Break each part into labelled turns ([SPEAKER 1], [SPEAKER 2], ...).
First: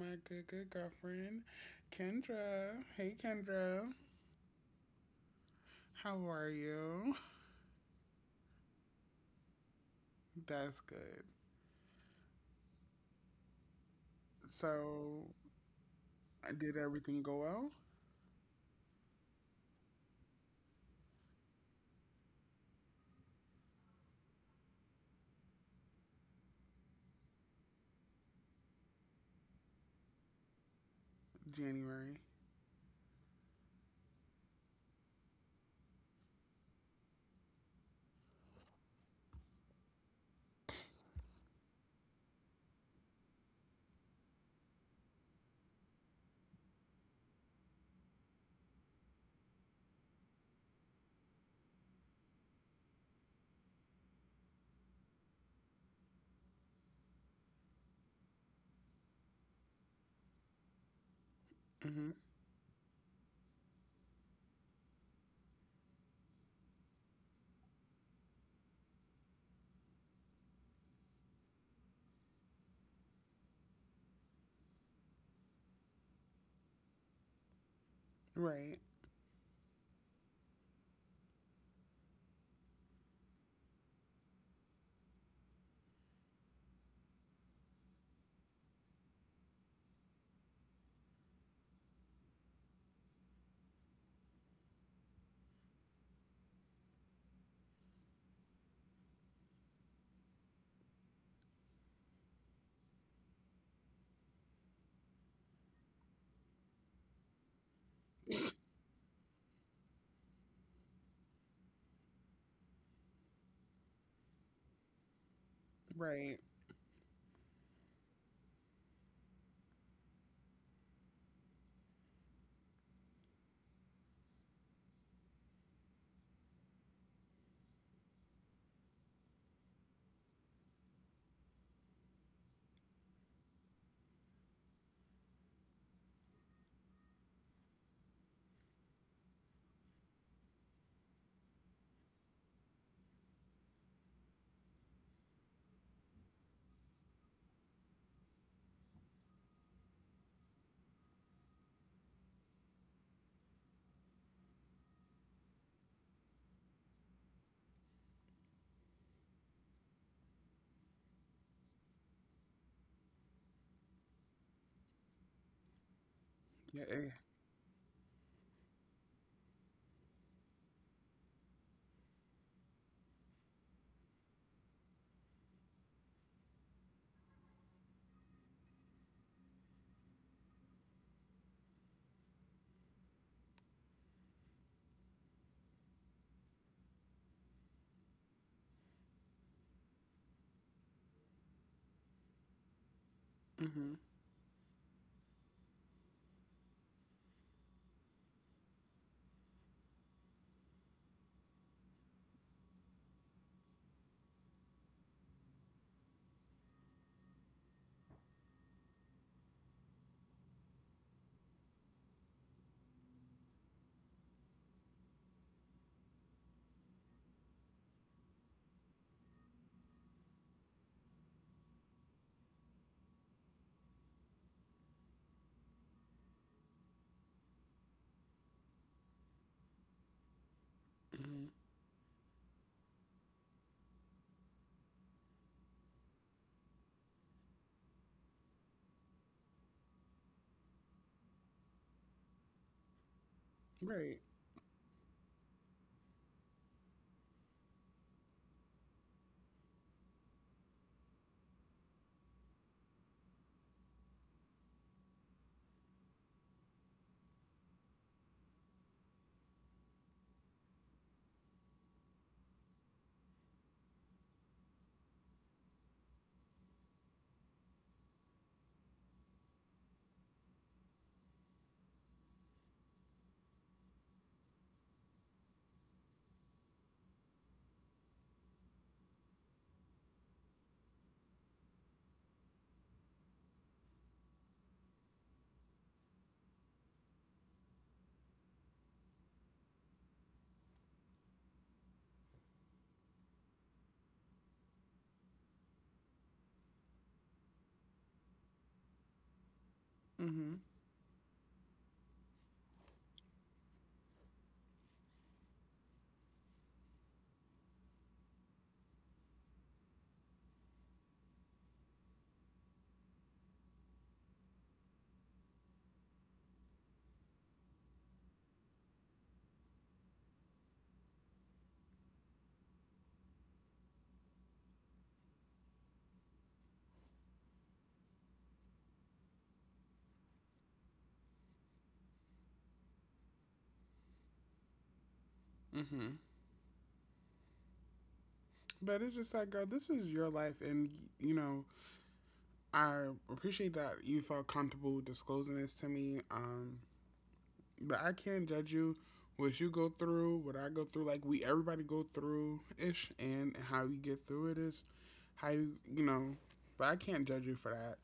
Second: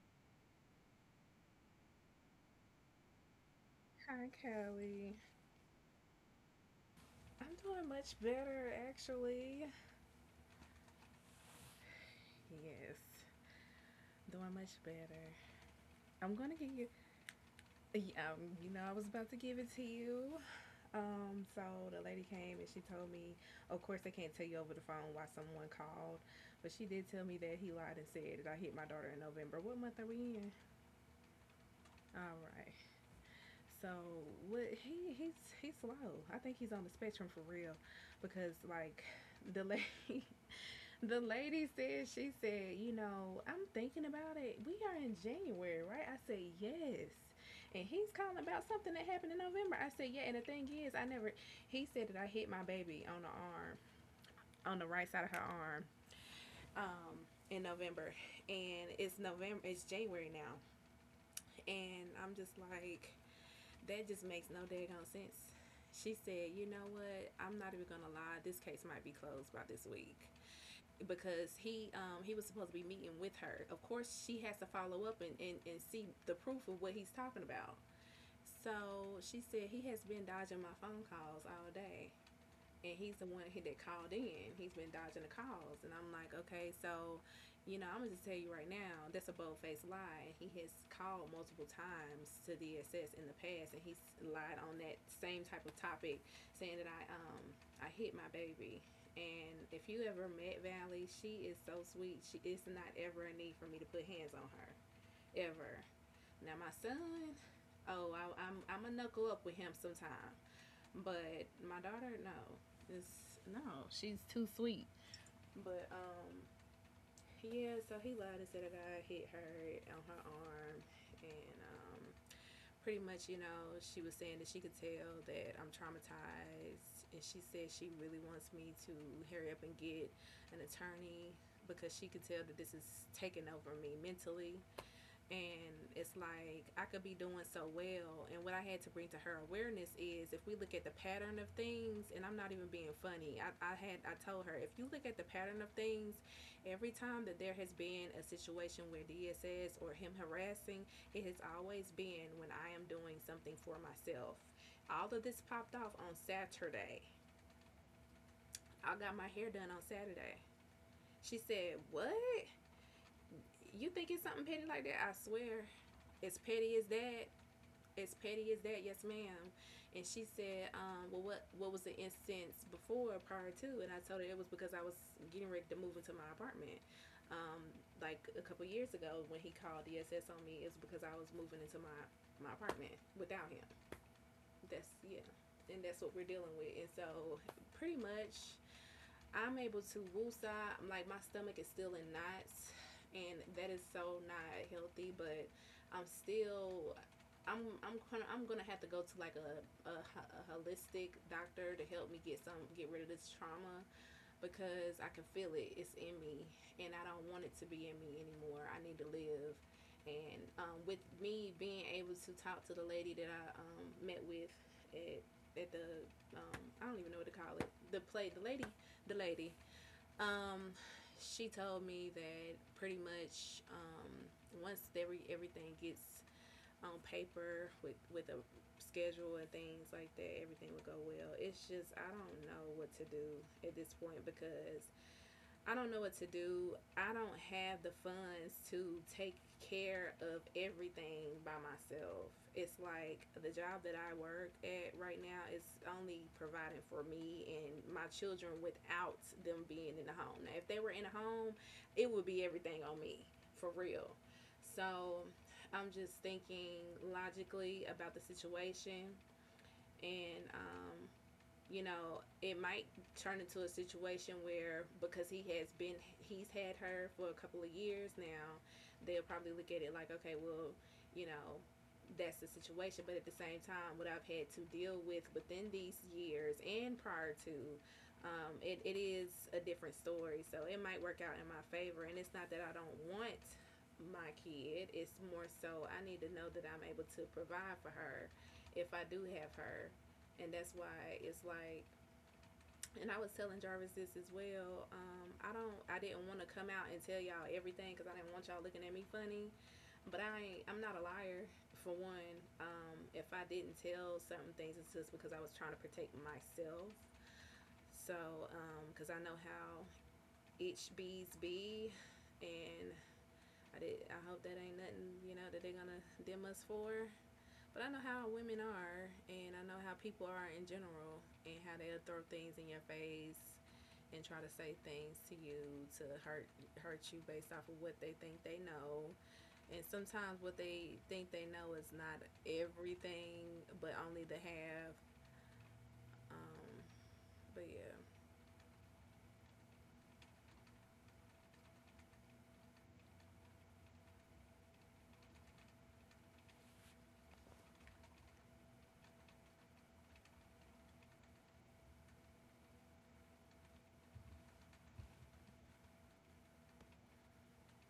[SPEAKER 1] my good good girlfriend, Kendra. Hey Kendra,
[SPEAKER 2] Hi, Kelly.
[SPEAKER 1] how are you?
[SPEAKER 2] I'm doing much better, actually.
[SPEAKER 1] That's good.
[SPEAKER 2] Yes, doing much better.
[SPEAKER 1] So,
[SPEAKER 2] I'm gonna give
[SPEAKER 1] did
[SPEAKER 2] you,
[SPEAKER 1] everything go well?
[SPEAKER 2] yeah, you know, I was about to give it to you. So the lady came and she told me, of course, they can't tell you over the phone why someone called, but she did tell me that he lied and said that I hit my daughter in November. What month are we in?
[SPEAKER 1] January.
[SPEAKER 2] All right. So what he he's slow. I think he's on the spectrum for real, because like the lady The lady said, she said, you know, I'm thinking about it. We are in January, right? I said, yes. And he's calling about something that happened in November. I said, yeah. And the thing is, I never, he said that I hit my baby on the arm, on the right side of her arm, in November. And it's November, it's January now.
[SPEAKER 1] Mhm.
[SPEAKER 2] And I'm just like, that just makes no daggone sense. She said, you know what? I'm not even going to lie. This case might be closed by this week, because he was supposed to be meeting with her. Of course, she has to follow up and and see the proof of what he's talking about.
[SPEAKER 1] Right.
[SPEAKER 2] So she said he has been dodging my phone calls all day and he's the one he that called in. He's been dodging the calls, and I'm like, okay, so, you know, I'm gonna just tell you right now, that's a bold faced lie. He has called multiple times to DSS in the past, and he's lied on that same type of topic, saying that I hit my baby. And if you ever met Valley, she is so sweet. She is not ever a need for me to put hands on her ever. Now my son, oh, I'm a knuckle up with him sometimes but my daughter, no, it's no, she's too sweet. But
[SPEAKER 1] Right.
[SPEAKER 2] yeah, so he lied and said a guy hit her on her arm, and pretty much, you know, she was saying that she could tell that I'm traumatized, and she said she really wants me to hurry up and get an attorney because she could tell that this is taking over me mentally and it's like I could be doing so well. And what I had to bring to her awareness is if we look at the pattern of things, and I'm not even being funny, I told her if you look at the pattern of things, every time that there has been a situation where DSS or him harassing, it has always been when I am doing something for myself. All of this popped off on Saturday. I got my hair done on Saturday. She said, what? You think it's something petty like that? I swear, as petty
[SPEAKER 1] Yeah.
[SPEAKER 2] as
[SPEAKER 1] Eh.
[SPEAKER 2] that, as petty as that, yes, ma'am. And she said, well, what was the instance before prior to? And I told her it was because I was getting ready to move into my apartment. Um, like a couple years ago when he called DSS on me, it's because I was moving into my apartment without him. That's yeah, and that's what we're dealing with. And so pretty much I'm able to woosah. I'm like my stomach is still in knots, and that is
[SPEAKER 1] Mhm.
[SPEAKER 2] so not healthy. But I'm still. I'm gonna have to go to like a holistic doctor to help me get some get rid of this trauma because I can feel it. It's in me, and I don't want it to be in me anymore. I need to live, and with me being able to talk to the lady that I met with at the I don't even know what to call it the play the lady um, she told me that pretty much once everything gets on paper with a schedule and things like that, everything would go well.
[SPEAKER 1] Mhm.
[SPEAKER 2] It's just I don't know what to do at this point because I don't know what to do. I don't have the funds to take care of everything by myself. It's like the job that I
[SPEAKER 1] Right.
[SPEAKER 2] work at right now is only providing for me and my children without them being in the home. Now, if they were in a home, it would be everything on me for real. So I'm just thinking logically about the situation and you know, it might turn into a situation where because he has been, he's had her for a couple of years now, they'll probably look at it like, okay, well, you know, that's the situation. But at the same time, what I've had to deal with within these years and prior to, it is a different story. So it might work out in my favor. And it's not that I don't want my kid, it's more so I need to know that I'm able to provide for her if I do have her and that's why it's like and I was telling Jarvis this as well. I didn't want to come out and tell y'all everything because I didn't want y'all looking at me funny. But I,
[SPEAKER 1] Mhm.
[SPEAKER 2] ain't, I'm not a liar for one. If I didn't tell certain things, it's just because I was trying to protect myself. So, because I know how itch bees be, and I did. I hope that ain't nothing, you know, that they're gonna dim us for. But I know how women are, and I know how people are in general, and how they'll throw things in your face and try to say things to you to hurt you based off of what they think they know. And sometimes what they think they know is not everything, but only the half.
[SPEAKER 1] Mhm.
[SPEAKER 2] Um, but yeah,
[SPEAKER 1] But it's just like, girl, this is your life, and you know, I appreciate that you felt comfortable disclosing this to me. But I can't judge you. What you go through, what I go through, like we everybody go through ish, and how you get through it is how you know. But I can't judge you for that,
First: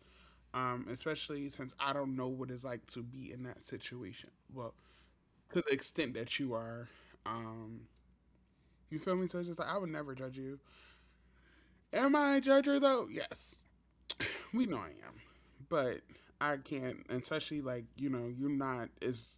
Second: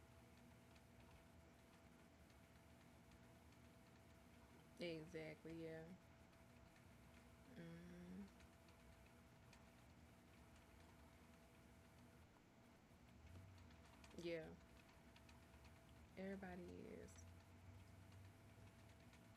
[SPEAKER 1] especially since I don't know what it's like to be in that situation. Well,
[SPEAKER 2] exactly,
[SPEAKER 1] to the
[SPEAKER 2] yeah.
[SPEAKER 1] extent that you are, um,
[SPEAKER 2] Hmm.
[SPEAKER 1] you feel me? So it's just like I would never judge you. Am I a judger though? Yes,
[SPEAKER 2] Yeah,
[SPEAKER 1] we know I am, but I
[SPEAKER 2] everybody
[SPEAKER 1] can't,
[SPEAKER 2] is.
[SPEAKER 1] especially like you're not is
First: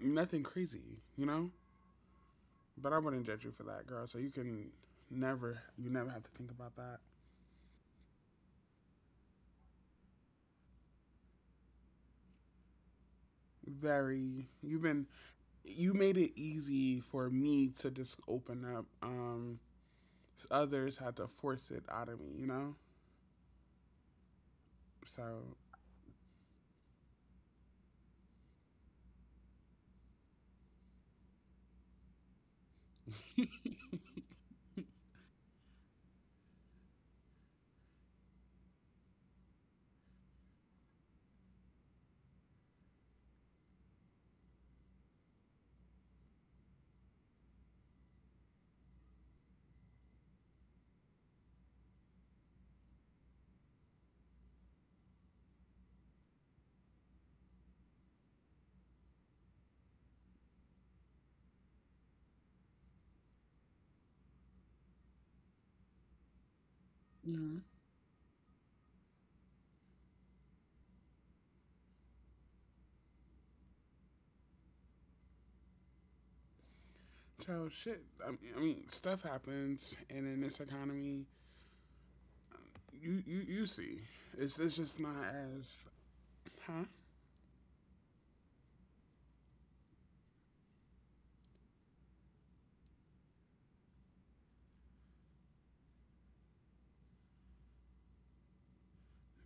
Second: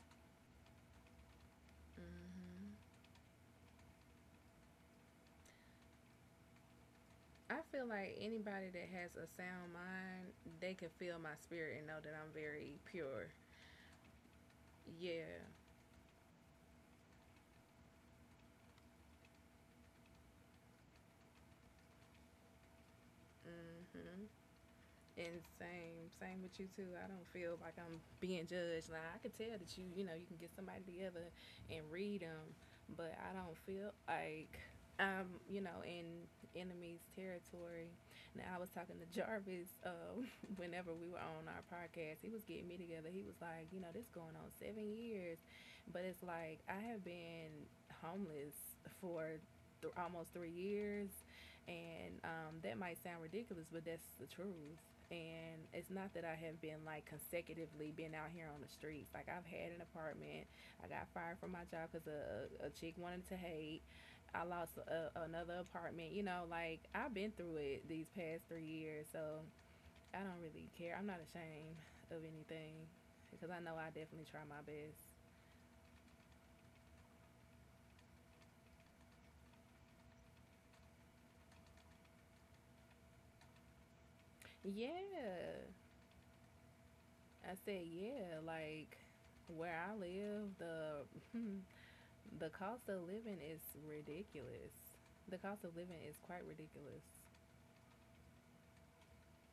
[SPEAKER 1] nothing crazy.
[SPEAKER 2] Hmm.
[SPEAKER 1] But I wouldn't judge you for that, girl. So you never have to think about that.
[SPEAKER 2] I feel like anybody that has a sound mind, they can feel my spirit and know that I'm very pure.
[SPEAKER 1] Very,
[SPEAKER 2] Yeah.
[SPEAKER 1] you made it easy for me to just open up. Others had to force it out of me.
[SPEAKER 2] Mm-hmm.
[SPEAKER 1] So,
[SPEAKER 2] And same with you too. I don't feel like I'm being judged. Now I can tell that you know, you can get somebody together and read them, but I don't
[SPEAKER 1] yeah.
[SPEAKER 2] feel like I'm, you know, in enemy's territory. Now I was talking to Jarvis whenever we were on our podcast. He was getting me together. He was like, you know, this going on 7 years, but it's like I have been homeless for almost 3 years and that might sound ridiculous, but that's the truth. And it's not that I have been like consecutively been out here on the streets. Like I've had an apartment. I got fired from my job because a chick wanted to hate. I lost another apartment. You know, like I've been through it these past 3 years. So I don't really care. I'm not ashamed of anything because I know I definitely try my best.
[SPEAKER 1] So shit. I mean, stuff happens, and in this economy, you see, it's just not
[SPEAKER 2] Yeah.
[SPEAKER 1] as, huh?
[SPEAKER 2] I said, yeah. Like where I live, the hmm, the cost of living is ridiculous. The cost of living is quite ridiculous.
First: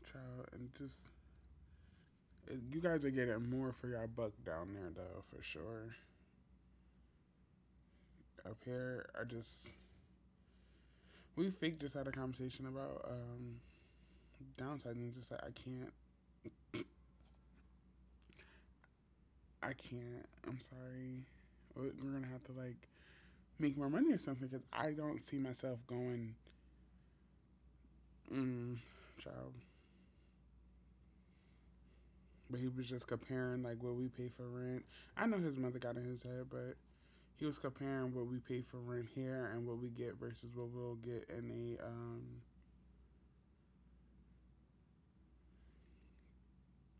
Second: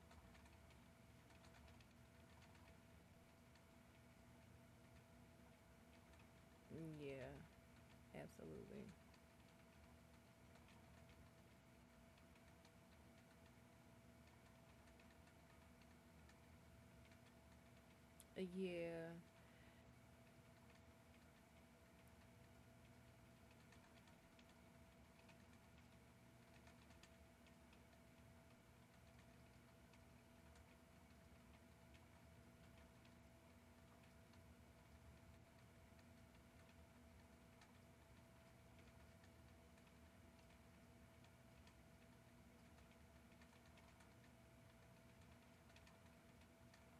[SPEAKER 1] Child, and just you guys are getting more for your buck down there, though, for sure.
[SPEAKER 2] Yeah,
[SPEAKER 1] Up
[SPEAKER 2] absolutely.
[SPEAKER 1] here. I just We fake just had a conversation about downsizing. Just like I can't,
[SPEAKER 2] Yeah,
[SPEAKER 1] I can't. I'm sorry. We're gonna have to like make more money or something because I don't see myself going. Mm, child, but he was just comparing like what we pay for rent. I know his mother got in his head, but he was comparing what we pay for rent here and what we get versus what we'll get in a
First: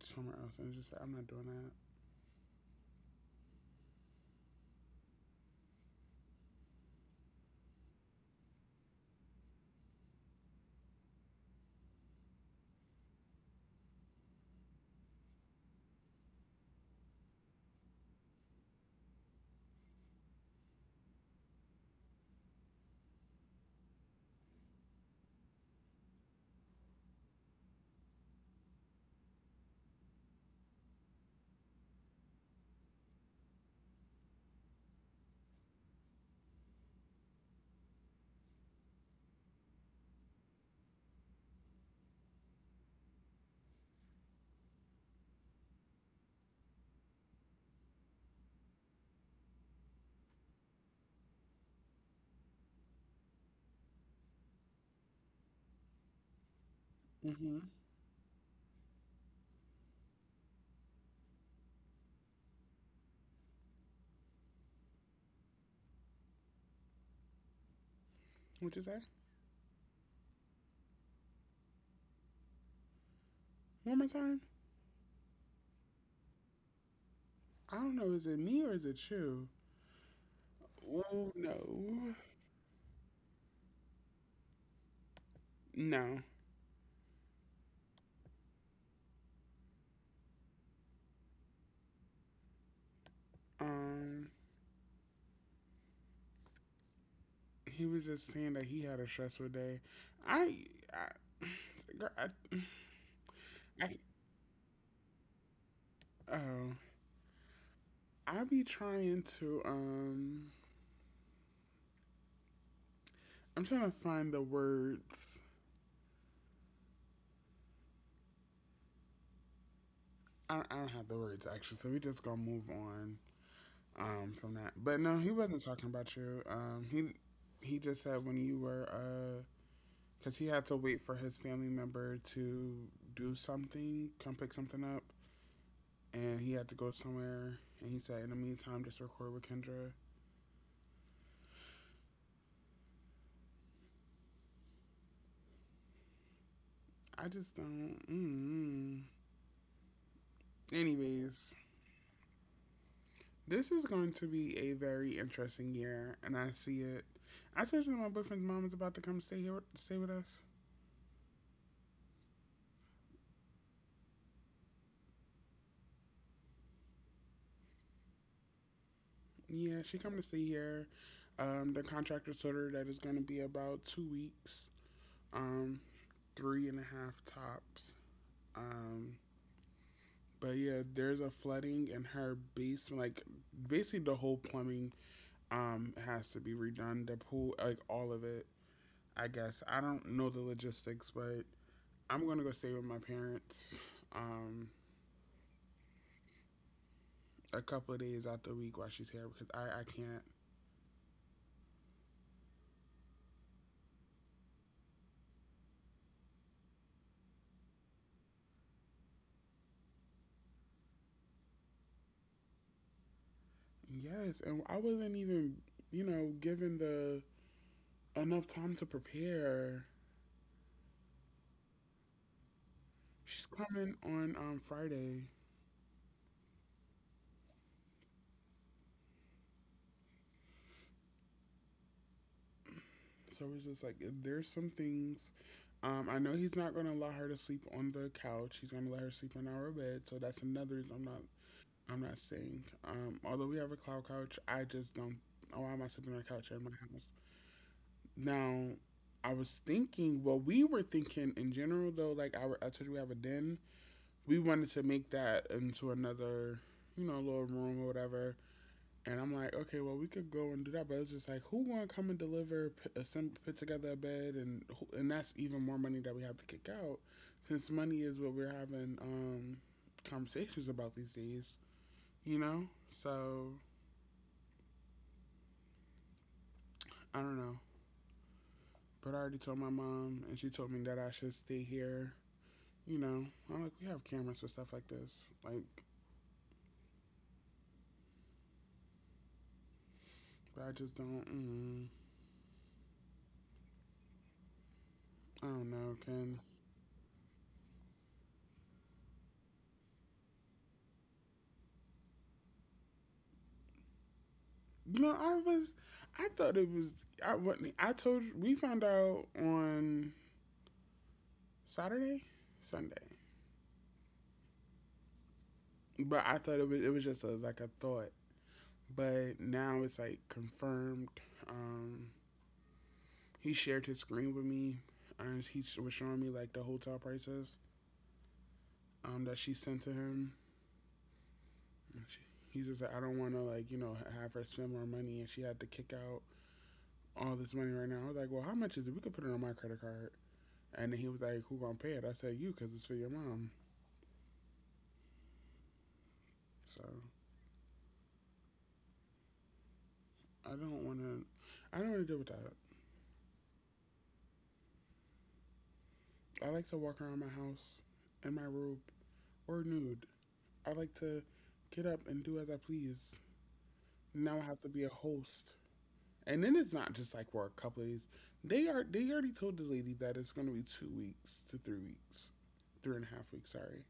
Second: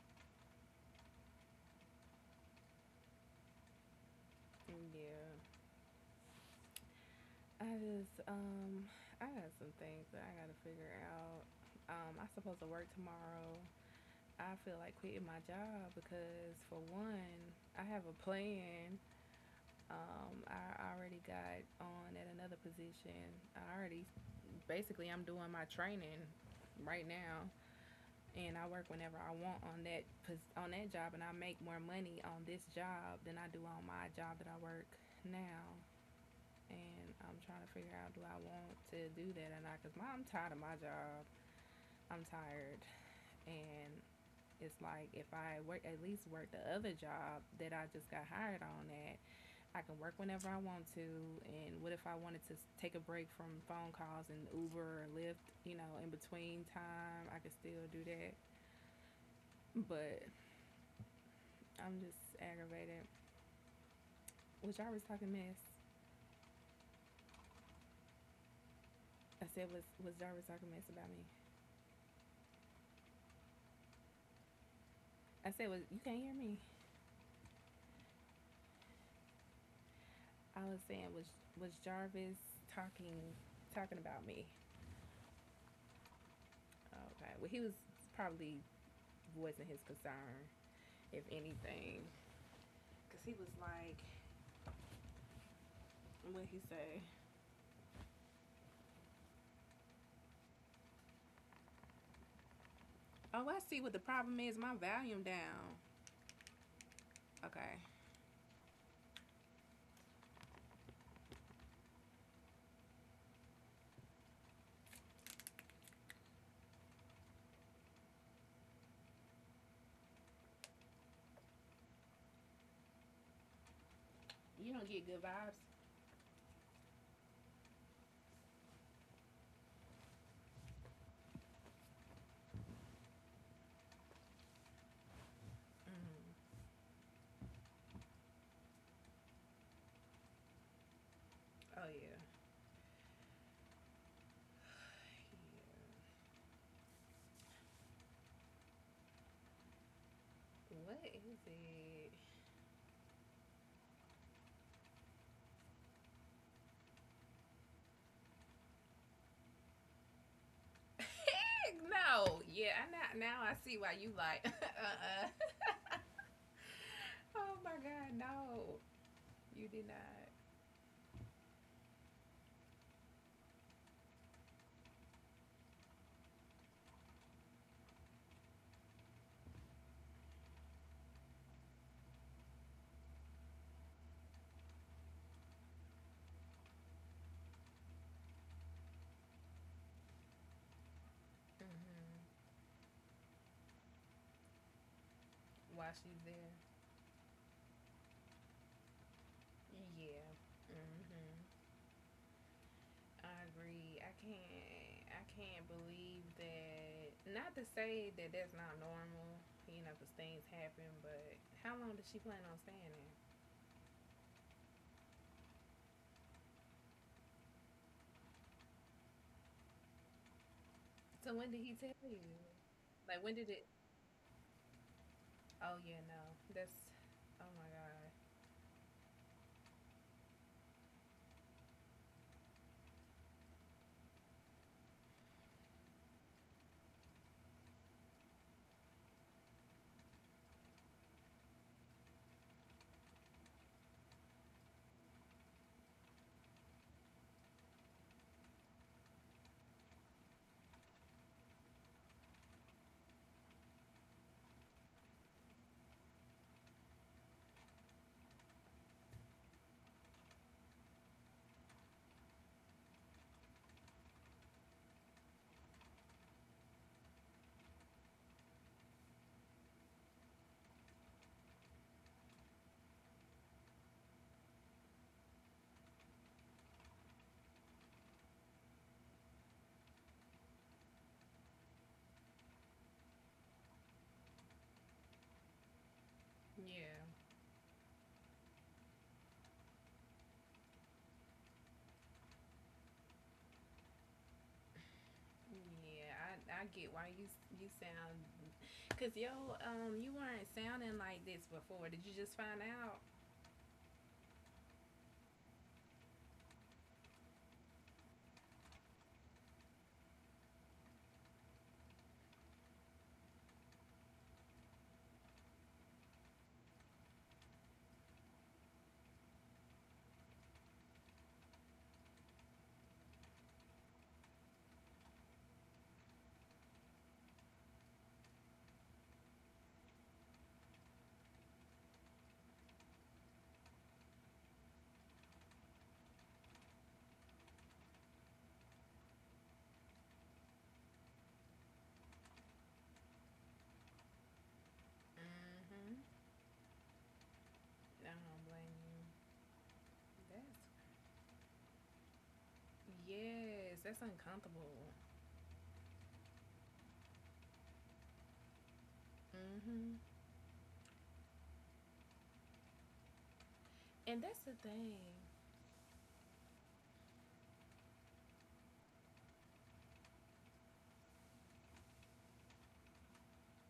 [SPEAKER 1] somewhere else. And it's just like, I'm not doing that.
[SPEAKER 2] yeah. I just um I got some things that I gotta figure out. I'm supposed to work tomorrow. I feel like quitting my job because for one, I have a plan. I already got on at another position. I already basically I'm doing my training right now and I work whenever I want on that job, and I make more money on this job than I do on my job that I work now. And I'm trying to figure out do I want to do that or not? Cause I'm tired of my job. I'm tired, and it's like if I work at least work the other job that I just got hired on at, I can work whenever I want to. And what if I wanted to take a break from phone calls and Uber or Lyft, you know, in between time? I could
[SPEAKER 1] Mm-hmm.
[SPEAKER 2] still do that. But I'm just aggravated. Was Jarvis talking mess?
[SPEAKER 1] What you say?
[SPEAKER 2] I said, was Jarvis talking mess about me?
[SPEAKER 1] One more time.
[SPEAKER 2] I said, was you can't hear me?
[SPEAKER 1] I don't know, is it me or is it you?
[SPEAKER 2] I was saying,
[SPEAKER 1] Oh
[SPEAKER 2] was
[SPEAKER 1] no.
[SPEAKER 2] Jarvis talking talking about me?
[SPEAKER 1] No.
[SPEAKER 2] Okay. Well, he was probably wasn't his concern, if anything, because he was like,
[SPEAKER 1] Um
[SPEAKER 2] what he say?
[SPEAKER 1] he was just saying that he had a stressful day. I I girl, I,
[SPEAKER 2] Oh, I see
[SPEAKER 1] I
[SPEAKER 2] what the problem is. My volume down.
[SPEAKER 1] oh.
[SPEAKER 2] Okay.
[SPEAKER 1] I be trying to um I'm trying to find the words. I don't have the words actually, so we just gonna move on from that.
[SPEAKER 2] You don't
[SPEAKER 1] But
[SPEAKER 2] get
[SPEAKER 1] no,
[SPEAKER 2] good
[SPEAKER 1] he
[SPEAKER 2] vibes.
[SPEAKER 1] wasn't talking about you. He just said when you were because he had to wait for his family member to do something, come pick something up. And he
[SPEAKER 2] Mm.
[SPEAKER 1] had to go somewhere. And he said, in the meantime, just record with Kendra.
[SPEAKER 2] Oh yeah.
[SPEAKER 1] I just don't. Mm-mm.
[SPEAKER 2] Yeah. What is
[SPEAKER 1] Anyways,
[SPEAKER 2] it?
[SPEAKER 1] this is going to be a very interesting year, and I see it. I told you my boyfriend's mom is about to come stay here, stay with us.
[SPEAKER 2] Heck no. Yeah, I now I see why you like. Uh-uh. Oh my God, no, you
[SPEAKER 1] Yeah,
[SPEAKER 2] did
[SPEAKER 1] she come to
[SPEAKER 2] not.
[SPEAKER 1] stay here. The contractor told her that it's going to be about 2 weeks, um, three and a half tops. Um, but yeah, there's a flooding in her basement, like basically the whole plumbing has to be redone. The pool, like all of it. I guess I don't know the logistics, but I'm gonna go
[SPEAKER 2] Mm-hmm.
[SPEAKER 1] stay with my parents um
[SPEAKER 2] While she's there.
[SPEAKER 1] a couple of days out the week while she's here because I can't.
[SPEAKER 2] Yeah. Mm-hmm. I agree. I can't. I can't believe that. Not to say that that's not normal, you know, 'cause things happen. But how long did she plan on staying there?
[SPEAKER 1] Yes, and I wasn't even given the enough time to prepare.
[SPEAKER 2] So when did he tell you? Like
[SPEAKER 1] She's
[SPEAKER 2] when did it?
[SPEAKER 1] coming on Friday,
[SPEAKER 2] Oh yeah, no. That's. Oh my God.
[SPEAKER 1] so it's just like there's some things. I know he's not gonna allow her to sleep on the couch. He's gonna let her sleep in our bed, so that's another reason I'm not saying. Although we have a cloud couch, I just don't. Oh, why am I sleeping on a couch in my house? Now, I was thinking. Well, we were thinking in general though. Like I told you, we have a den. We wanted to make that into another, little room or whatever. And I'm like, okay, well, we could go and do that, but it's just like, who want to come and deliver, put together a bed, and and that's even more money that we have to kick out, since money is what we're having conversations about these days, you know. So I don't know. But I already told my mom, and she told me that I should stay here. I'm like, we have cameras for stuff like this. Like,
[SPEAKER 2] Yeah.
[SPEAKER 1] I just don't. I don't know,
[SPEAKER 2] Yeah,
[SPEAKER 1] Ken.
[SPEAKER 2] I, I get why you sound, cause yo you weren't sounding like this before. Did you just find out?
[SPEAKER 1] No, I was. I thought it was. I wasn't. I told. We found out on Saturday, Sunday. But I thought it was. It was just like a thought. But now it's like confirmed. Um, he shared his screen with me, and he was showing me like the hotel prices that she sent to him. He's just like, I don't want to like have her spend more money, and she had to kick out all this money right now. I was like, well, how much is it? We could put it on my credit card. And then he was like, who gonna pay it? I said, you, cause it's for your mom.
[SPEAKER 2] Mm-hmm.
[SPEAKER 1] So
[SPEAKER 2] I don't blame you.
[SPEAKER 1] I
[SPEAKER 2] That's
[SPEAKER 1] don't want to, I don't want to deal with that.
[SPEAKER 2] yes, that's uncomfortable.
[SPEAKER 1] I like to walk around my house in my robe or nude.
[SPEAKER 2] Mm-hmm.
[SPEAKER 1] I like to get up and do as I please. Now I
[SPEAKER 2] And that's
[SPEAKER 1] have to
[SPEAKER 2] the
[SPEAKER 1] be a
[SPEAKER 2] thing.
[SPEAKER 1] host. And then it's not just like for a couple of days. They already told the lady that it's gonna be 2 weeks to 3 weeks. 3.5 weeks, sorry.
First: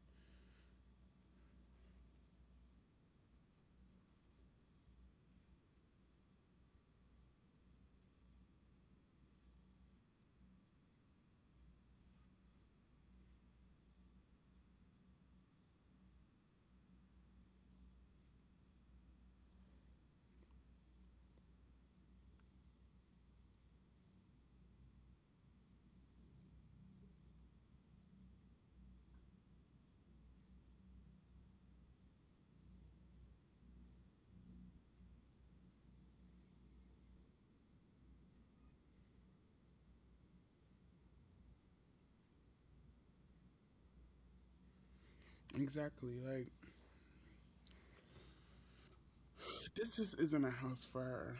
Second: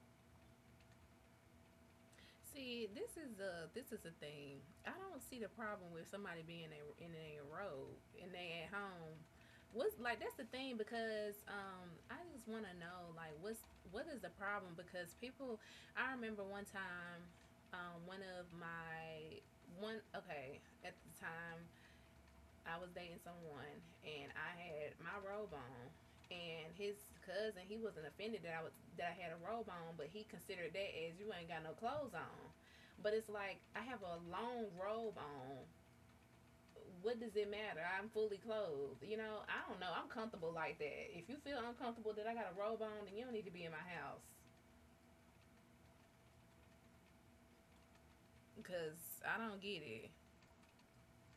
[SPEAKER 2] See, this is a thing. I don't see the problem with somebody being in a robe and they at home. What's like that's the thing because I just want to know like what is the problem because people I remember one time one of my one okay at the time I was dating someone and I had my robe on and his cousin he wasn't offended that I was that I had a robe on but he considered that as you ain't got no clothes on. But it's like I have a long robe on. What does it matter? I'm fully clothed. You know, I don't know. I'm comfortable like that. If you feel uncomfortable that I got a robe on, then you don't need to be in my house
[SPEAKER 1] Exactly. Like
[SPEAKER 2] cuz I don't get
[SPEAKER 1] this
[SPEAKER 2] it.
[SPEAKER 1] just isn't a house fire.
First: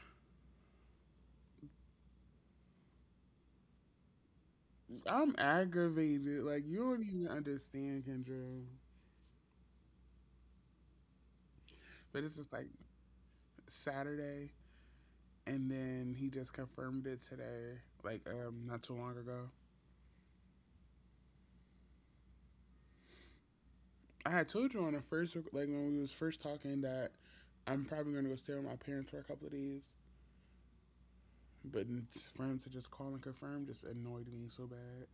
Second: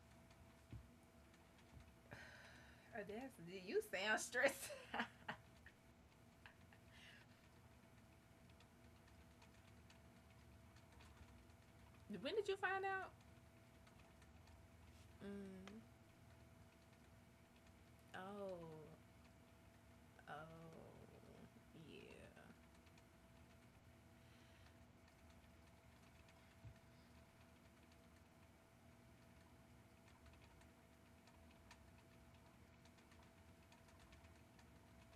[SPEAKER 2] Oh, that's you sound stressed.
[SPEAKER 1] I'm aggravated. Like you don't even understand, Kendra. But
[SPEAKER 2] When
[SPEAKER 1] it's
[SPEAKER 2] did
[SPEAKER 1] just
[SPEAKER 2] you
[SPEAKER 1] like
[SPEAKER 2] find out?
[SPEAKER 1] Saturday, and
[SPEAKER 2] Mm,
[SPEAKER 1] then he just confirmed it today. Like
[SPEAKER 2] oh,
[SPEAKER 1] not too long ago.
[SPEAKER 2] oh, yeah.
[SPEAKER 1] I had told you on the first, like when we was first talking, that I'm probably gonna go stay with my parents for a couple of days. But for him to just call and confirm just annoyed me so bad.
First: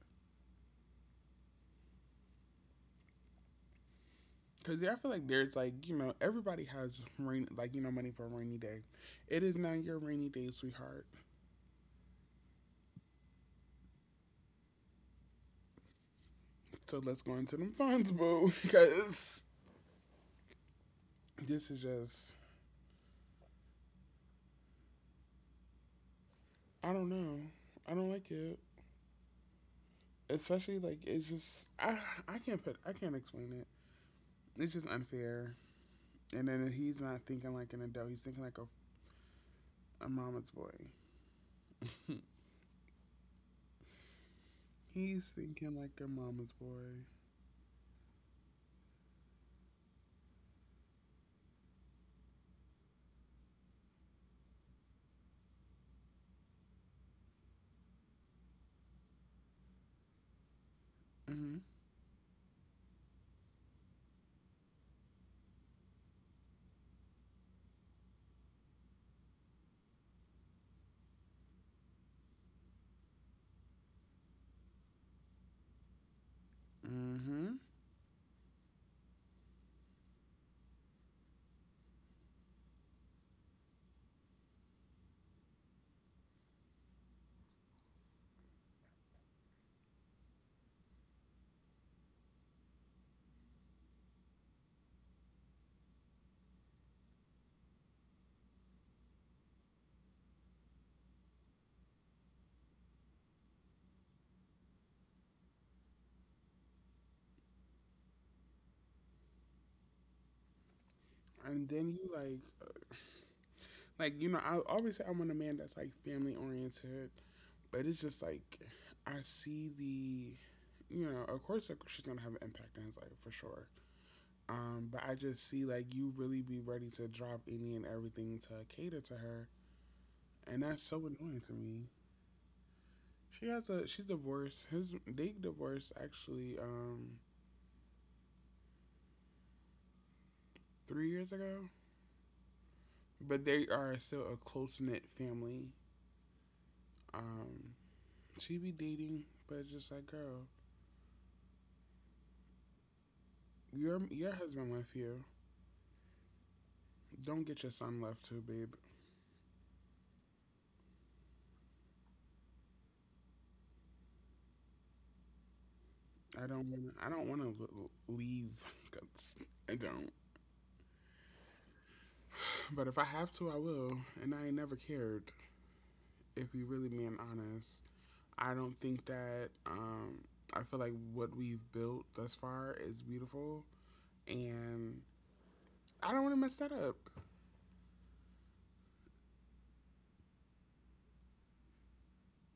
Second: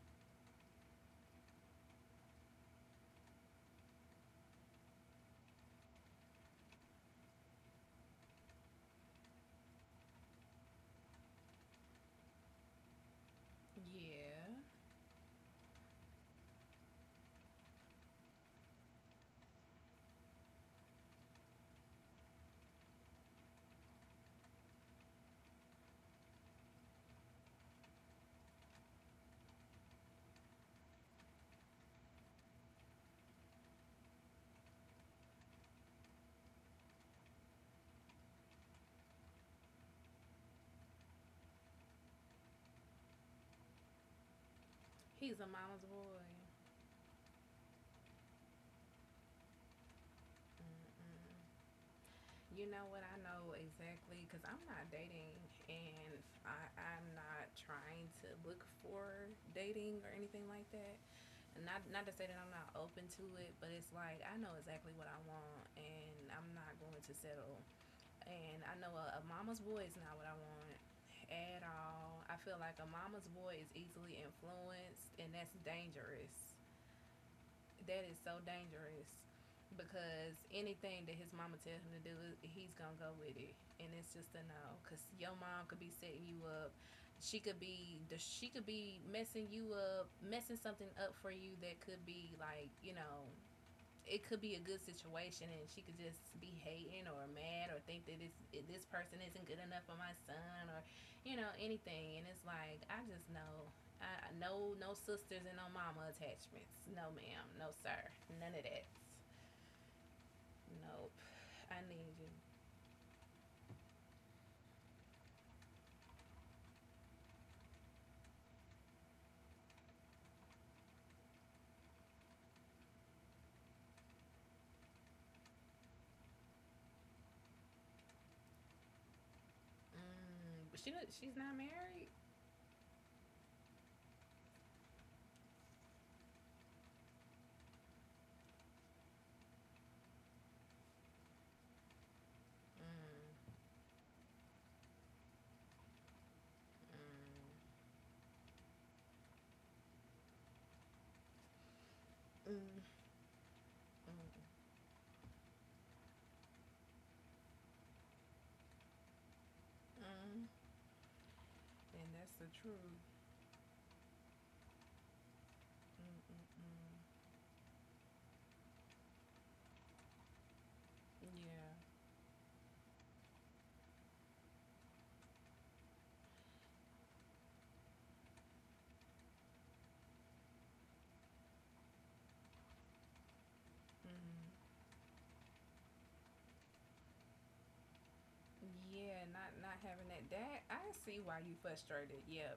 [SPEAKER 1] Cause yeah, I feel like there's like everybody has rain like money for a rainy day. It is not your rainy day, sweetheart.
[SPEAKER 2] Yeah.
[SPEAKER 1] So let's go into them funds, boo, because this is just I don't know. I don't like it, especially like it's just I can't explain it. It's just unfair. And then he's not thinking like an adult. He's thinking like a mama's boy. He's
[SPEAKER 2] He's a
[SPEAKER 1] thinking
[SPEAKER 2] mama's
[SPEAKER 1] like a
[SPEAKER 2] boy.
[SPEAKER 1] mama's boy.
[SPEAKER 2] Mm-mm. You know what? I know exactly because I'm not dating and I'm not trying to look for dating or anything like that. And
[SPEAKER 1] Mhm.
[SPEAKER 2] not to say that I'm not open to it, but it's like I know exactly what I want and I'm not going to settle. And I know a mama's boy is not what I want at all. I feel like a mama's boy is easily influenced and that's dangerous,
[SPEAKER 1] Mhm.
[SPEAKER 2] that is so dangerous because anything that his mama tells him to do, he's gonna go with it, and it's just a no. Cause your mom could be setting you up, she could be the she could be messing you up, messing something up for you that could be like you know it could be a good situation and she could just be hating or mad or think that this person isn't good enough for my son or you know anything and it's like I just know I no no sisters and no mama attachments, no ma'am, no sir, none of that, nope.
[SPEAKER 1] And
[SPEAKER 2] I
[SPEAKER 1] then
[SPEAKER 2] need
[SPEAKER 1] he
[SPEAKER 2] you.
[SPEAKER 1] like I always say I want a man that's like family oriented. But it's just like I see the, of course like, she's gonna have an impact on his life for sure. But I just see like you really be ready to drop any and everything to cater to her,
[SPEAKER 2] Mm,
[SPEAKER 1] and
[SPEAKER 2] but
[SPEAKER 1] that's so
[SPEAKER 2] she's
[SPEAKER 1] annoying
[SPEAKER 2] not
[SPEAKER 1] to me.
[SPEAKER 2] married.
[SPEAKER 1] She has a she's divorced. His they divorced actually 3 years ago,
[SPEAKER 2] Mm,
[SPEAKER 1] but they are still a close knit family.
[SPEAKER 2] mm,
[SPEAKER 1] Um, she be dating, but just like girl,
[SPEAKER 2] mm, mm,
[SPEAKER 1] your husband left you. Don't get your son left too, babe.
[SPEAKER 2] mm. And that's the truth. Mm,
[SPEAKER 1] I
[SPEAKER 2] mm,
[SPEAKER 1] don't
[SPEAKER 2] mm.
[SPEAKER 1] want. I don't want to leave. 'Cause I don't.
[SPEAKER 2] Yeah.
[SPEAKER 1] But if I have to, I will. And I ain't never cared. If we really being honest, I don't think that. I feel like what we've built thus far is beautiful,
[SPEAKER 2] Mm.
[SPEAKER 1] and I don't want to mess that up.
[SPEAKER 2] Yeah, not having that. That I see why you frustrated. Yep,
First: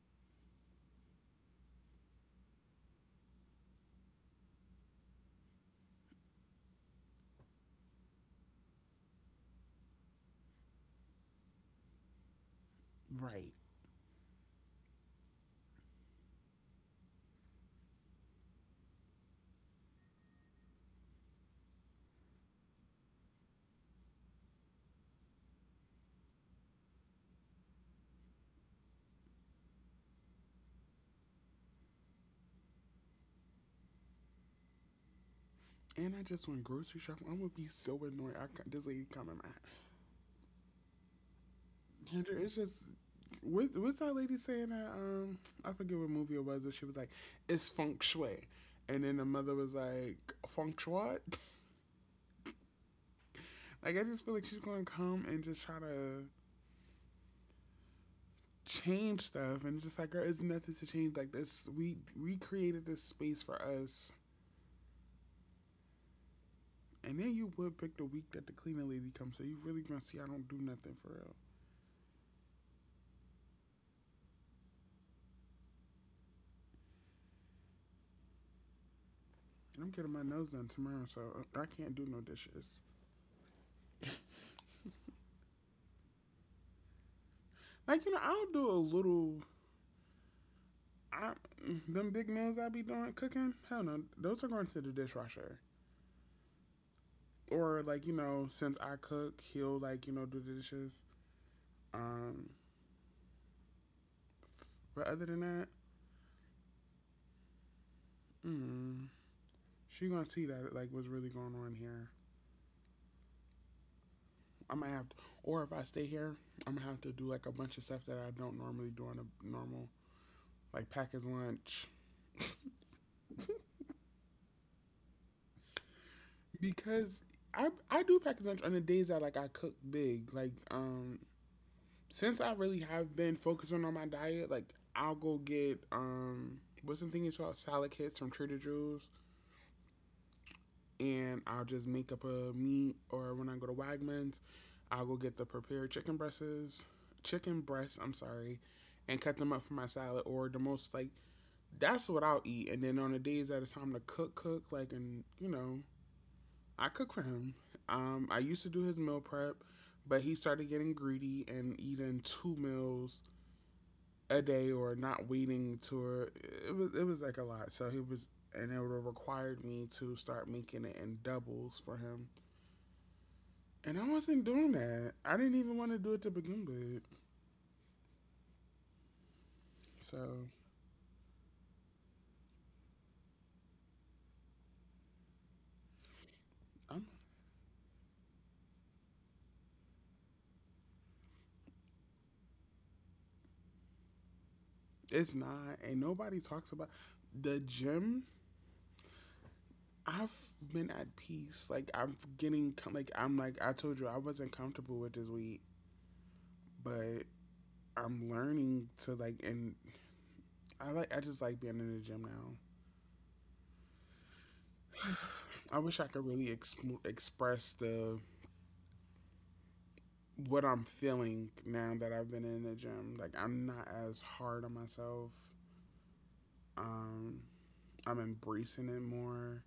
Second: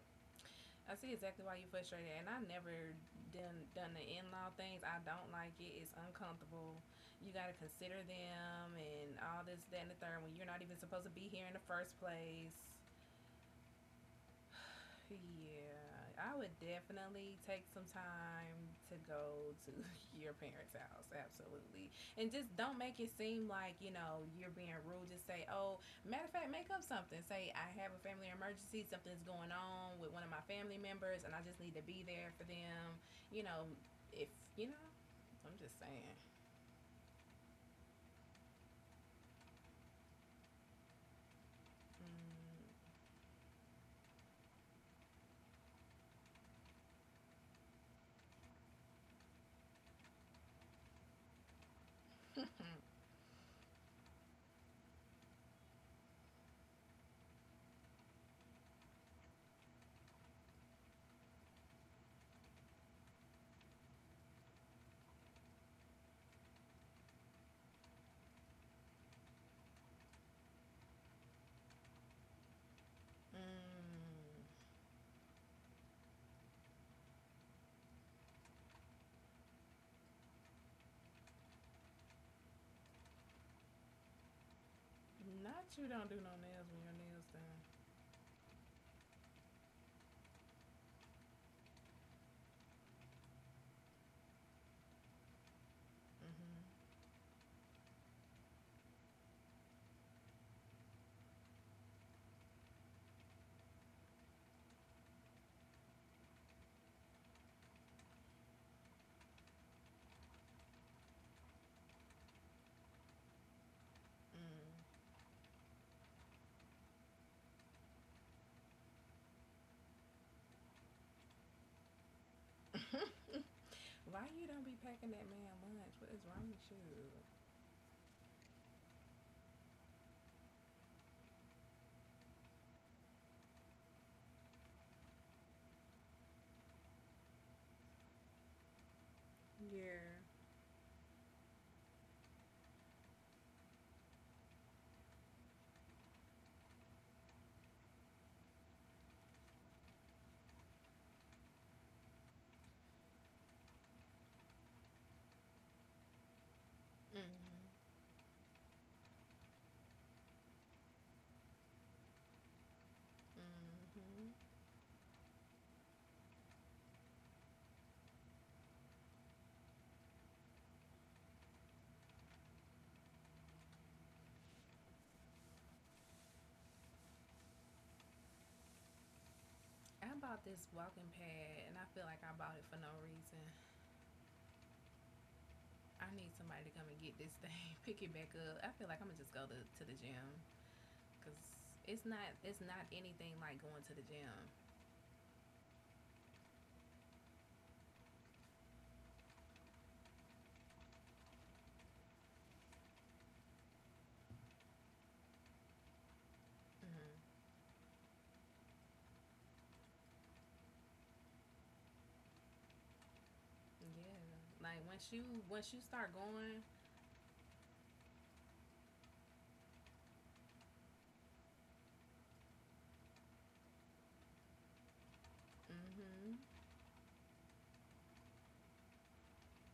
[SPEAKER 2] I see exactly why you frustrated. And I never done the in law things. I don't like it. It's uncomfortable. You gotta consider them and all this, that, and the third when you're not even supposed to be here in the first place.
[SPEAKER 1] Right.
[SPEAKER 2] Yeah, I would definitely take some time to go to your parents' house. Absolutely. And just don't make it seem like, you know, you're being rude. Just say, oh, matter of fact, make up something. Say, I have a family emergency. Something's going on with one of my family members, and I just need to be there for them. You know, if, you know, I'm just
[SPEAKER 1] And
[SPEAKER 2] saying.
[SPEAKER 1] I just went grocery shopping. I'm gonna be so annoyed. This lady come in my. And it's
[SPEAKER 2] Mm.
[SPEAKER 1] just what's that lady saying that I forget what movie it was, but she was like, "It's feng shui," and then the mother was like, "Feng shui." Like I just feel like she's gonna come and just try to change stuff, and it's just like, girl, it's nothing to change. Like this, we created this space for us, and then you would pick the week that the cleaning lady comes, so you really gonna see I don't do nothing for real.
[SPEAKER 2] Mm.
[SPEAKER 1] And I'm getting my nose done tomorrow, so I can't do no dishes.
[SPEAKER 2] Not you don't do no nails when your nails done.
[SPEAKER 1] Like I'll do a little I, them big meals I be doing cooking, hell no, those are going to the dishwasher. Or like since I cook, he'll like do the dishes. Um, but other than that, mm, she gonna see that like what's really going on here. I might have, to, or if I stay here, I'm gonna have to do like a bunch of stuff that I don't normally do on a normal like package lunch
[SPEAKER 2] Mm-hmm. Mm. Why you don't be packing that man lunch? What is wrong with you?
[SPEAKER 1] because I do package lunch on the days that like I cook big. Like since I really have been focusing on my diet, like I'll go get what's the thing it's called salad kits from Trader Joe's,
[SPEAKER 2] Yeah.
[SPEAKER 1] and I'll just make up a meat. Or when I go to Wegmans, I'll go get the prepared chicken breasts, chicken breasts. I'm sorry, and cut them up for my salad. Or the most like that's what I'll eat. And then on the days that it's time to cook, cook like and I cook for
[SPEAKER 2] Hmm.
[SPEAKER 1] him. I used to do his meal prep, but he started getting greedy and eating two meals
[SPEAKER 2] Mhm.
[SPEAKER 1] a day or not weaning to it was like a lot. So he was and it would have required me to start making it in doubles for him. And I wasn't doing that. I didn't even want to do it to begin with.
[SPEAKER 2] I
[SPEAKER 1] So
[SPEAKER 2] bought this walking pad and I feel like I bought it for no reason. I need somebody to come and
[SPEAKER 1] I'm,
[SPEAKER 2] get this thing, pick it back up. I feel like I'm gonna just go to the gym because it's not anything like going to the gym.
[SPEAKER 1] it's not and nobody talks about the gym. I've been at peace. Like I'm getting like I'm like I told you I wasn't comfortable with this week, but
[SPEAKER 2] Hmm.
[SPEAKER 1] I'm learning to like and I like I just like being in the gym now.
[SPEAKER 2] Yeah, like once you
[SPEAKER 1] I wish
[SPEAKER 2] start
[SPEAKER 1] I could really
[SPEAKER 2] going,
[SPEAKER 1] express the what I'm feeling now that I've been in the gym. Like I'm not as hard on myself.
[SPEAKER 2] hmm,
[SPEAKER 1] Um, I'm embracing it more.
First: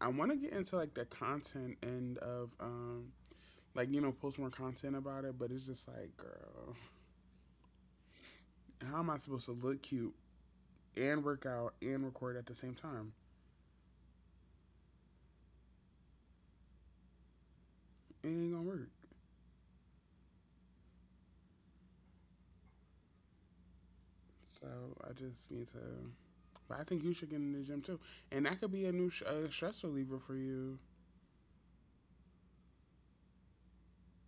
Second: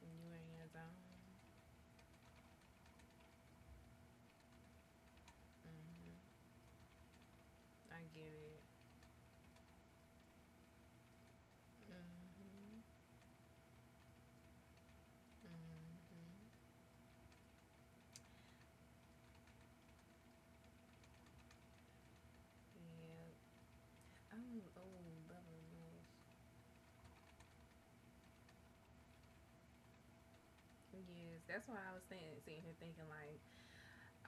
[SPEAKER 1] I want
[SPEAKER 2] you
[SPEAKER 1] to
[SPEAKER 2] in
[SPEAKER 1] get
[SPEAKER 2] your
[SPEAKER 1] into like
[SPEAKER 2] zone.
[SPEAKER 1] the content end of like post more content about it, but it's just like,
[SPEAKER 2] Hmm.
[SPEAKER 1] girl,
[SPEAKER 2] I get it.
[SPEAKER 1] how am I supposed to look cute and work out and record at the same
[SPEAKER 2] Hmm.
[SPEAKER 1] time?
[SPEAKER 2] Hmm.
[SPEAKER 1] It ain't gonna work.
[SPEAKER 2] Yeah. Oh,
[SPEAKER 1] So
[SPEAKER 2] oh,
[SPEAKER 1] I just need to.
[SPEAKER 2] Beverly.
[SPEAKER 1] But I think you should get in the gym too, and that could be a new stress reliever for you.
[SPEAKER 2] Yes, that's why I was standing sitting here thinking like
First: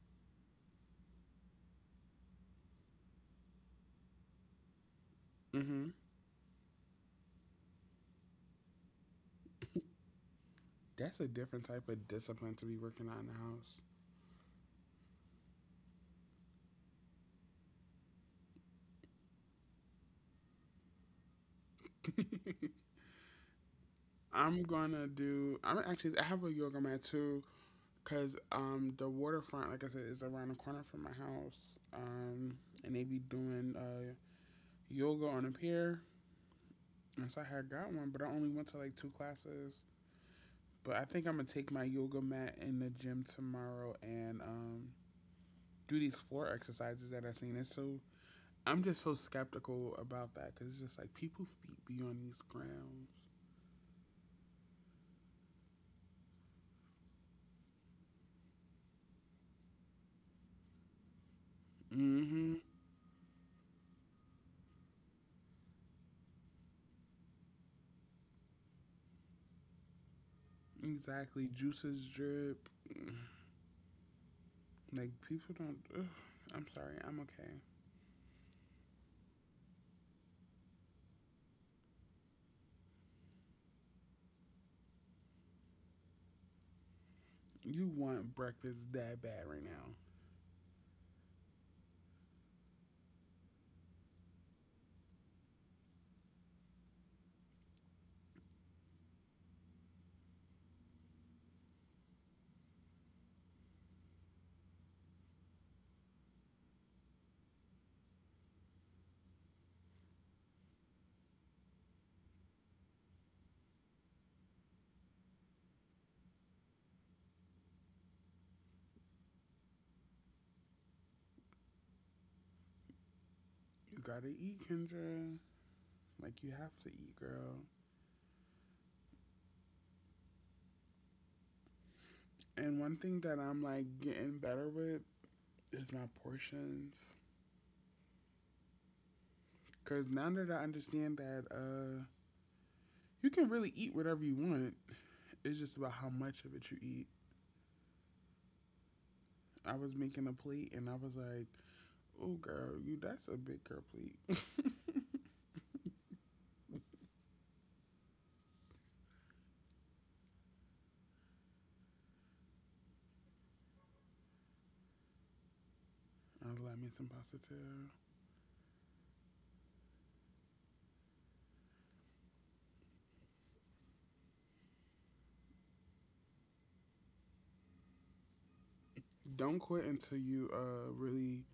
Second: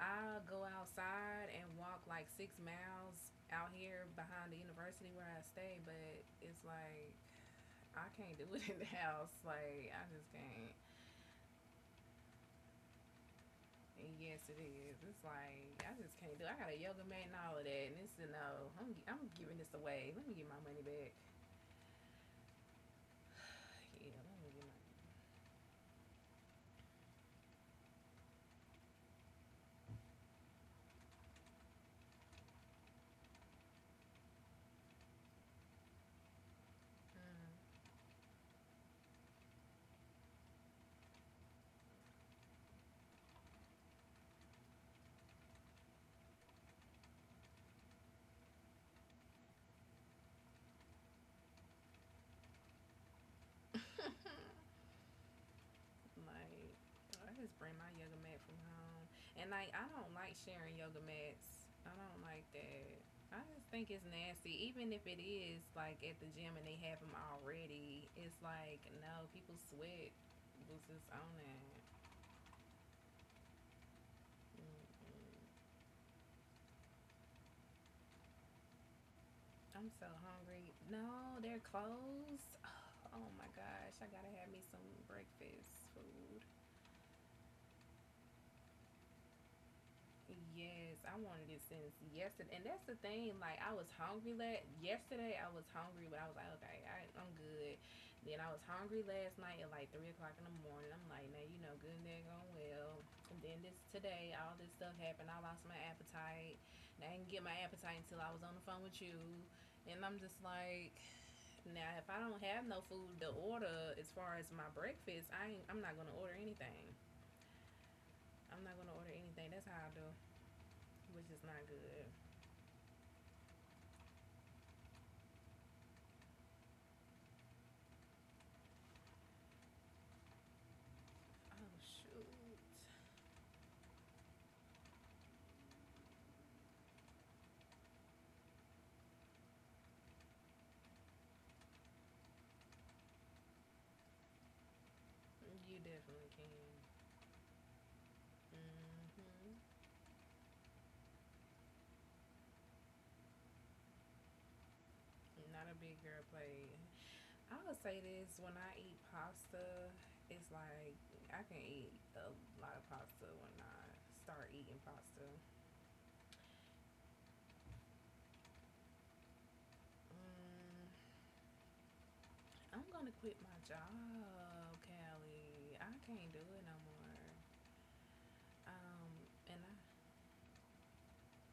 [SPEAKER 2] I'll go outside and walk like 6 miles out here behind the university where I stay,
[SPEAKER 1] Mm-hmm.
[SPEAKER 2] but it's like I can't do it in the house. Like I just can't.
[SPEAKER 1] That's a different type of discipline to be working out in
[SPEAKER 2] And yes, it is. It's like I just can't do. It. I got a yoga mat and all of that, and it's a no. I'm giving this away. Let me get my money back.
[SPEAKER 1] the house.
[SPEAKER 2] Yeah, let me
[SPEAKER 1] I'm
[SPEAKER 2] get my.
[SPEAKER 1] gonna do. I'm actually. I have a yoga mat too, cause the waterfront, like I said, is around the corner from my house. Um, and they be doing yoga on a pier. And so I had got one, but I only went to like two classes. But I think I'm gonna take my yoga mat in the gym tomorrow and do these floor exercises that I've seen. It's so I'm just so skeptical about that because it's just like people feet be on these grounds.
[SPEAKER 2] Mm. Like, I just bring my yoga mat from home. And, like, I don't like sharing yoga mats. I don't like
[SPEAKER 1] Mm-hmm.
[SPEAKER 2] that. I just think it's nasty. Even if it is, like, at the gym and they have them already, it's like, no, people sweat. Was just on
[SPEAKER 1] Exactly.
[SPEAKER 2] that.
[SPEAKER 1] Juices drip. Like
[SPEAKER 2] Mm-mm.
[SPEAKER 1] people don't. Ugh, I'm sorry. I'm okay.
[SPEAKER 2] I'm so hungry. No, they're closed. Oh my gosh, I gotta have me some breakfast food.
[SPEAKER 1] You want breakfast that bad right now?
[SPEAKER 2] Yes, I wanted it since yesterday, and that's the thing. Like I was hungry last yesterday. I was hungry, but I was like, okay, I'm good. Then I was hungry last night at like 3 o'clock in the morning. I'm like, now you know, good and there going well. And then this today, all this stuff happened. I lost my appetite. And I didn't get my appetite until I was on the phone with you. And I'm just like, now if I don't have no food to order as far as my breakfast, I'm not gonna order anything. I'm not gonna order anything. That's how I do, which is not good.
[SPEAKER 1] You gotta eat, Kendra. Like you have to eat, girl.
[SPEAKER 2] Oh shoot.
[SPEAKER 1] And one thing that I'm like getting better with is my portions. Cause now that I understand that you can really eat whatever you want. It's just
[SPEAKER 2] You
[SPEAKER 1] about how
[SPEAKER 2] definitely
[SPEAKER 1] much
[SPEAKER 2] can.
[SPEAKER 1] of it you eat.
[SPEAKER 2] Mm hmm.
[SPEAKER 1] I was making a plate and I was like, "Oh, girl, you that's a big girl plate."
[SPEAKER 2] Not a big girl plate. I would say this when I eat pasta, it's like I can eat a lot of pasta when I start eating pasta.
[SPEAKER 1] Oh, let me some positive.
[SPEAKER 2] Mm, I'm gonna quit my job, Callie. I can't do it no more. Um,
[SPEAKER 1] Don't
[SPEAKER 2] and I
[SPEAKER 1] quit until you really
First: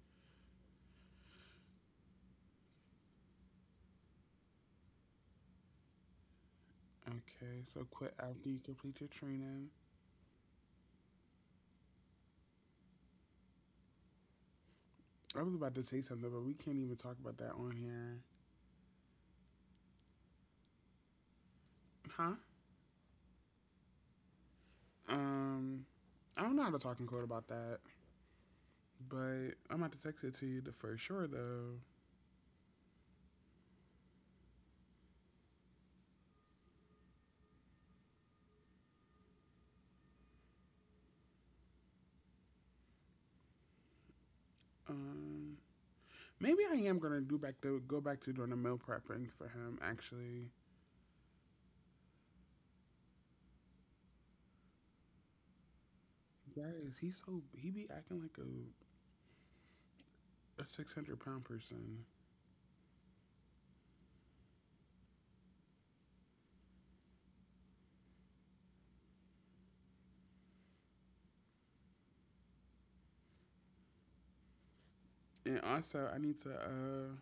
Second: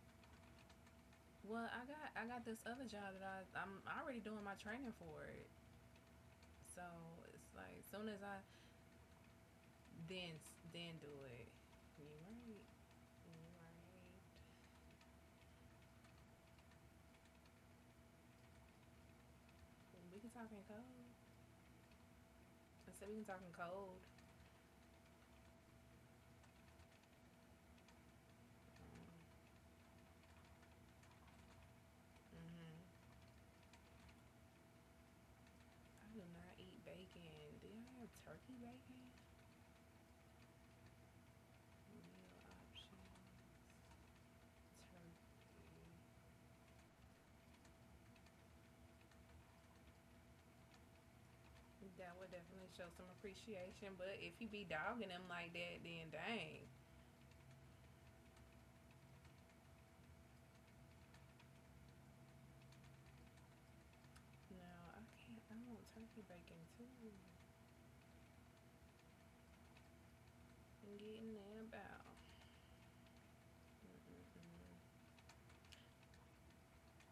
[SPEAKER 2] Well, I got this other job that I'm already doing my training for it. So it's
[SPEAKER 1] okay.
[SPEAKER 2] like as
[SPEAKER 1] So
[SPEAKER 2] soon
[SPEAKER 1] quit
[SPEAKER 2] as I
[SPEAKER 1] after you complete your training.
[SPEAKER 2] then then do it. You right. You right.
[SPEAKER 1] I was about to say something, but we can't even talk about that on here,
[SPEAKER 2] We can talk in code.
[SPEAKER 1] huh?
[SPEAKER 2] I said we can talk in code.
[SPEAKER 1] Um, I don't know how to talk in code about that, but I'm about to text it to you for sure though.
[SPEAKER 2] Mm-hmm. I do not eat bacon. Do y'all have turkey bacon? Meal option turkey.
[SPEAKER 1] Um, maybe I am gonna do back to go back to doing the meal prepping for him. Actually,
[SPEAKER 2] That would definitely show some appreciation. But if you be dogging them like that, then dang.
[SPEAKER 1] guys, he's so he be acting like a 600-pound person,
[SPEAKER 2] No, I can't. I want turkey bacon too. I'm getting that about. Mm-mm-mm.
[SPEAKER 1] and also I need to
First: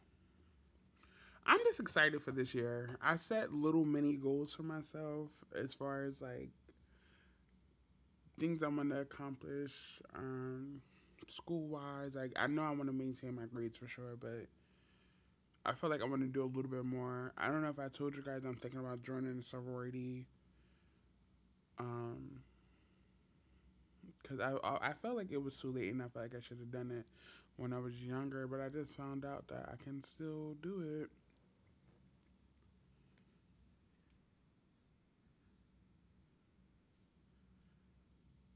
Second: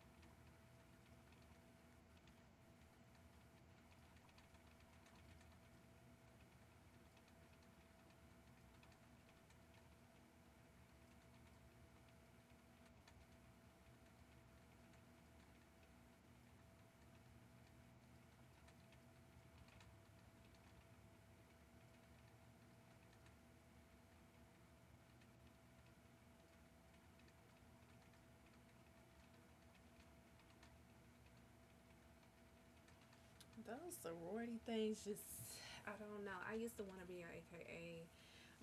[SPEAKER 1] I'm just excited for this year. I set little mini goals for myself as far as like things I'm gonna accomplish, um, school wise. Like I know I want to maintain my grades for sure, but I feel like I want to do a little bit more. I don't know if I told you guys I'm thinking about joining a sorority, um, cause I felt like it was too late and I felt like I should have done it when I was younger, but I just found out that I can still do it.
[SPEAKER 2] Those sorority things just I don't know. I used to want to be an AKA,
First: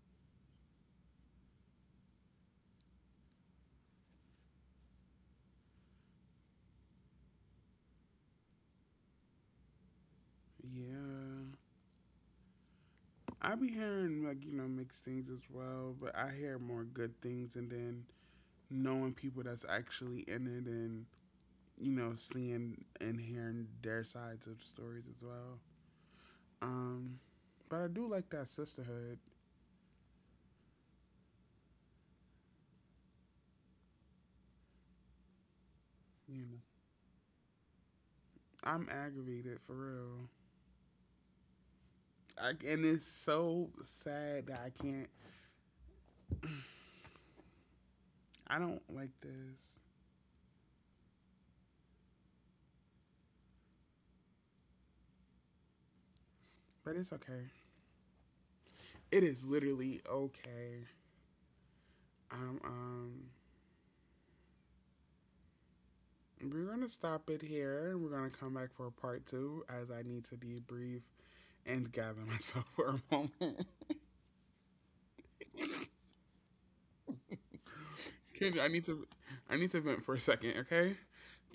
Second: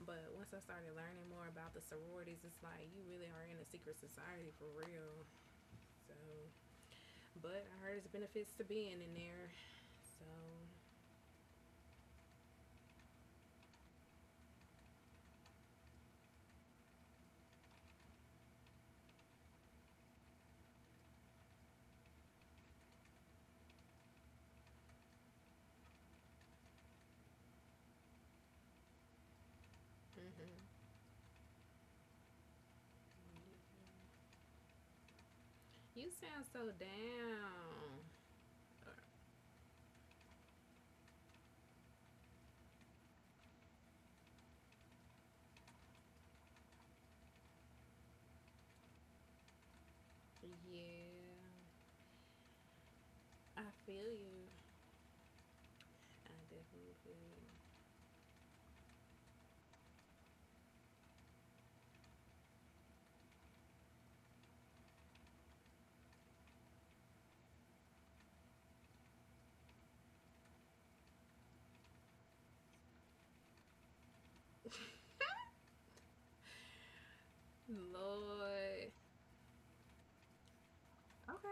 [SPEAKER 2] but once I started learning more about the sororities, it's like you really are in a secret society for real. So, but I heard there's benefits to being in there. So,
[SPEAKER 1] Yeah. I be hearing like mixed things as well, but I hear more good things, and then knowing people that's actually in it, and seeing and hearing their sides of stories as well. Um, but I do like that sisterhood.
[SPEAKER 2] mhm. You
[SPEAKER 1] You know,
[SPEAKER 2] sound so down.
[SPEAKER 1] I'm aggravated for real, I, and it's so sad that I can't. I don't like this,
[SPEAKER 2] Yeah, I feel you. I definitely
[SPEAKER 1] but
[SPEAKER 2] feel
[SPEAKER 1] it's
[SPEAKER 2] you.
[SPEAKER 1] okay. It is literally okay. Um, um, we're going to stop it here. We're going to come back for part 2 as I need to debrief and gather myself for a moment. Kendra,
[SPEAKER 2] Lord.
[SPEAKER 1] I need to vent for a second, okay?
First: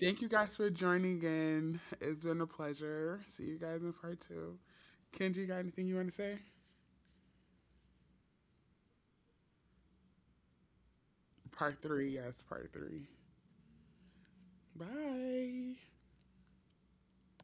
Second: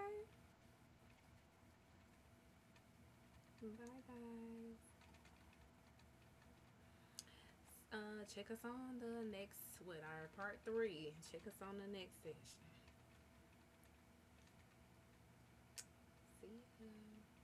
[SPEAKER 1] Thank you guys for joining in. It's been a pleasure. See you
[SPEAKER 2] Bye,
[SPEAKER 1] guys in part 2.
[SPEAKER 2] guys.
[SPEAKER 1] Kendra, you got anything you want to say?
[SPEAKER 2] Check us on the next, what, our part 3. Check us on
[SPEAKER 1] Part
[SPEAKER 2] the
[SPEAKER 1] three,
[SPEAKER 2] next
[SPEAKER 1] yes,
[SPEAKER 2] session.
[SPEAKER 1] part 3. Bye.
[SPEAKER 2] See ya.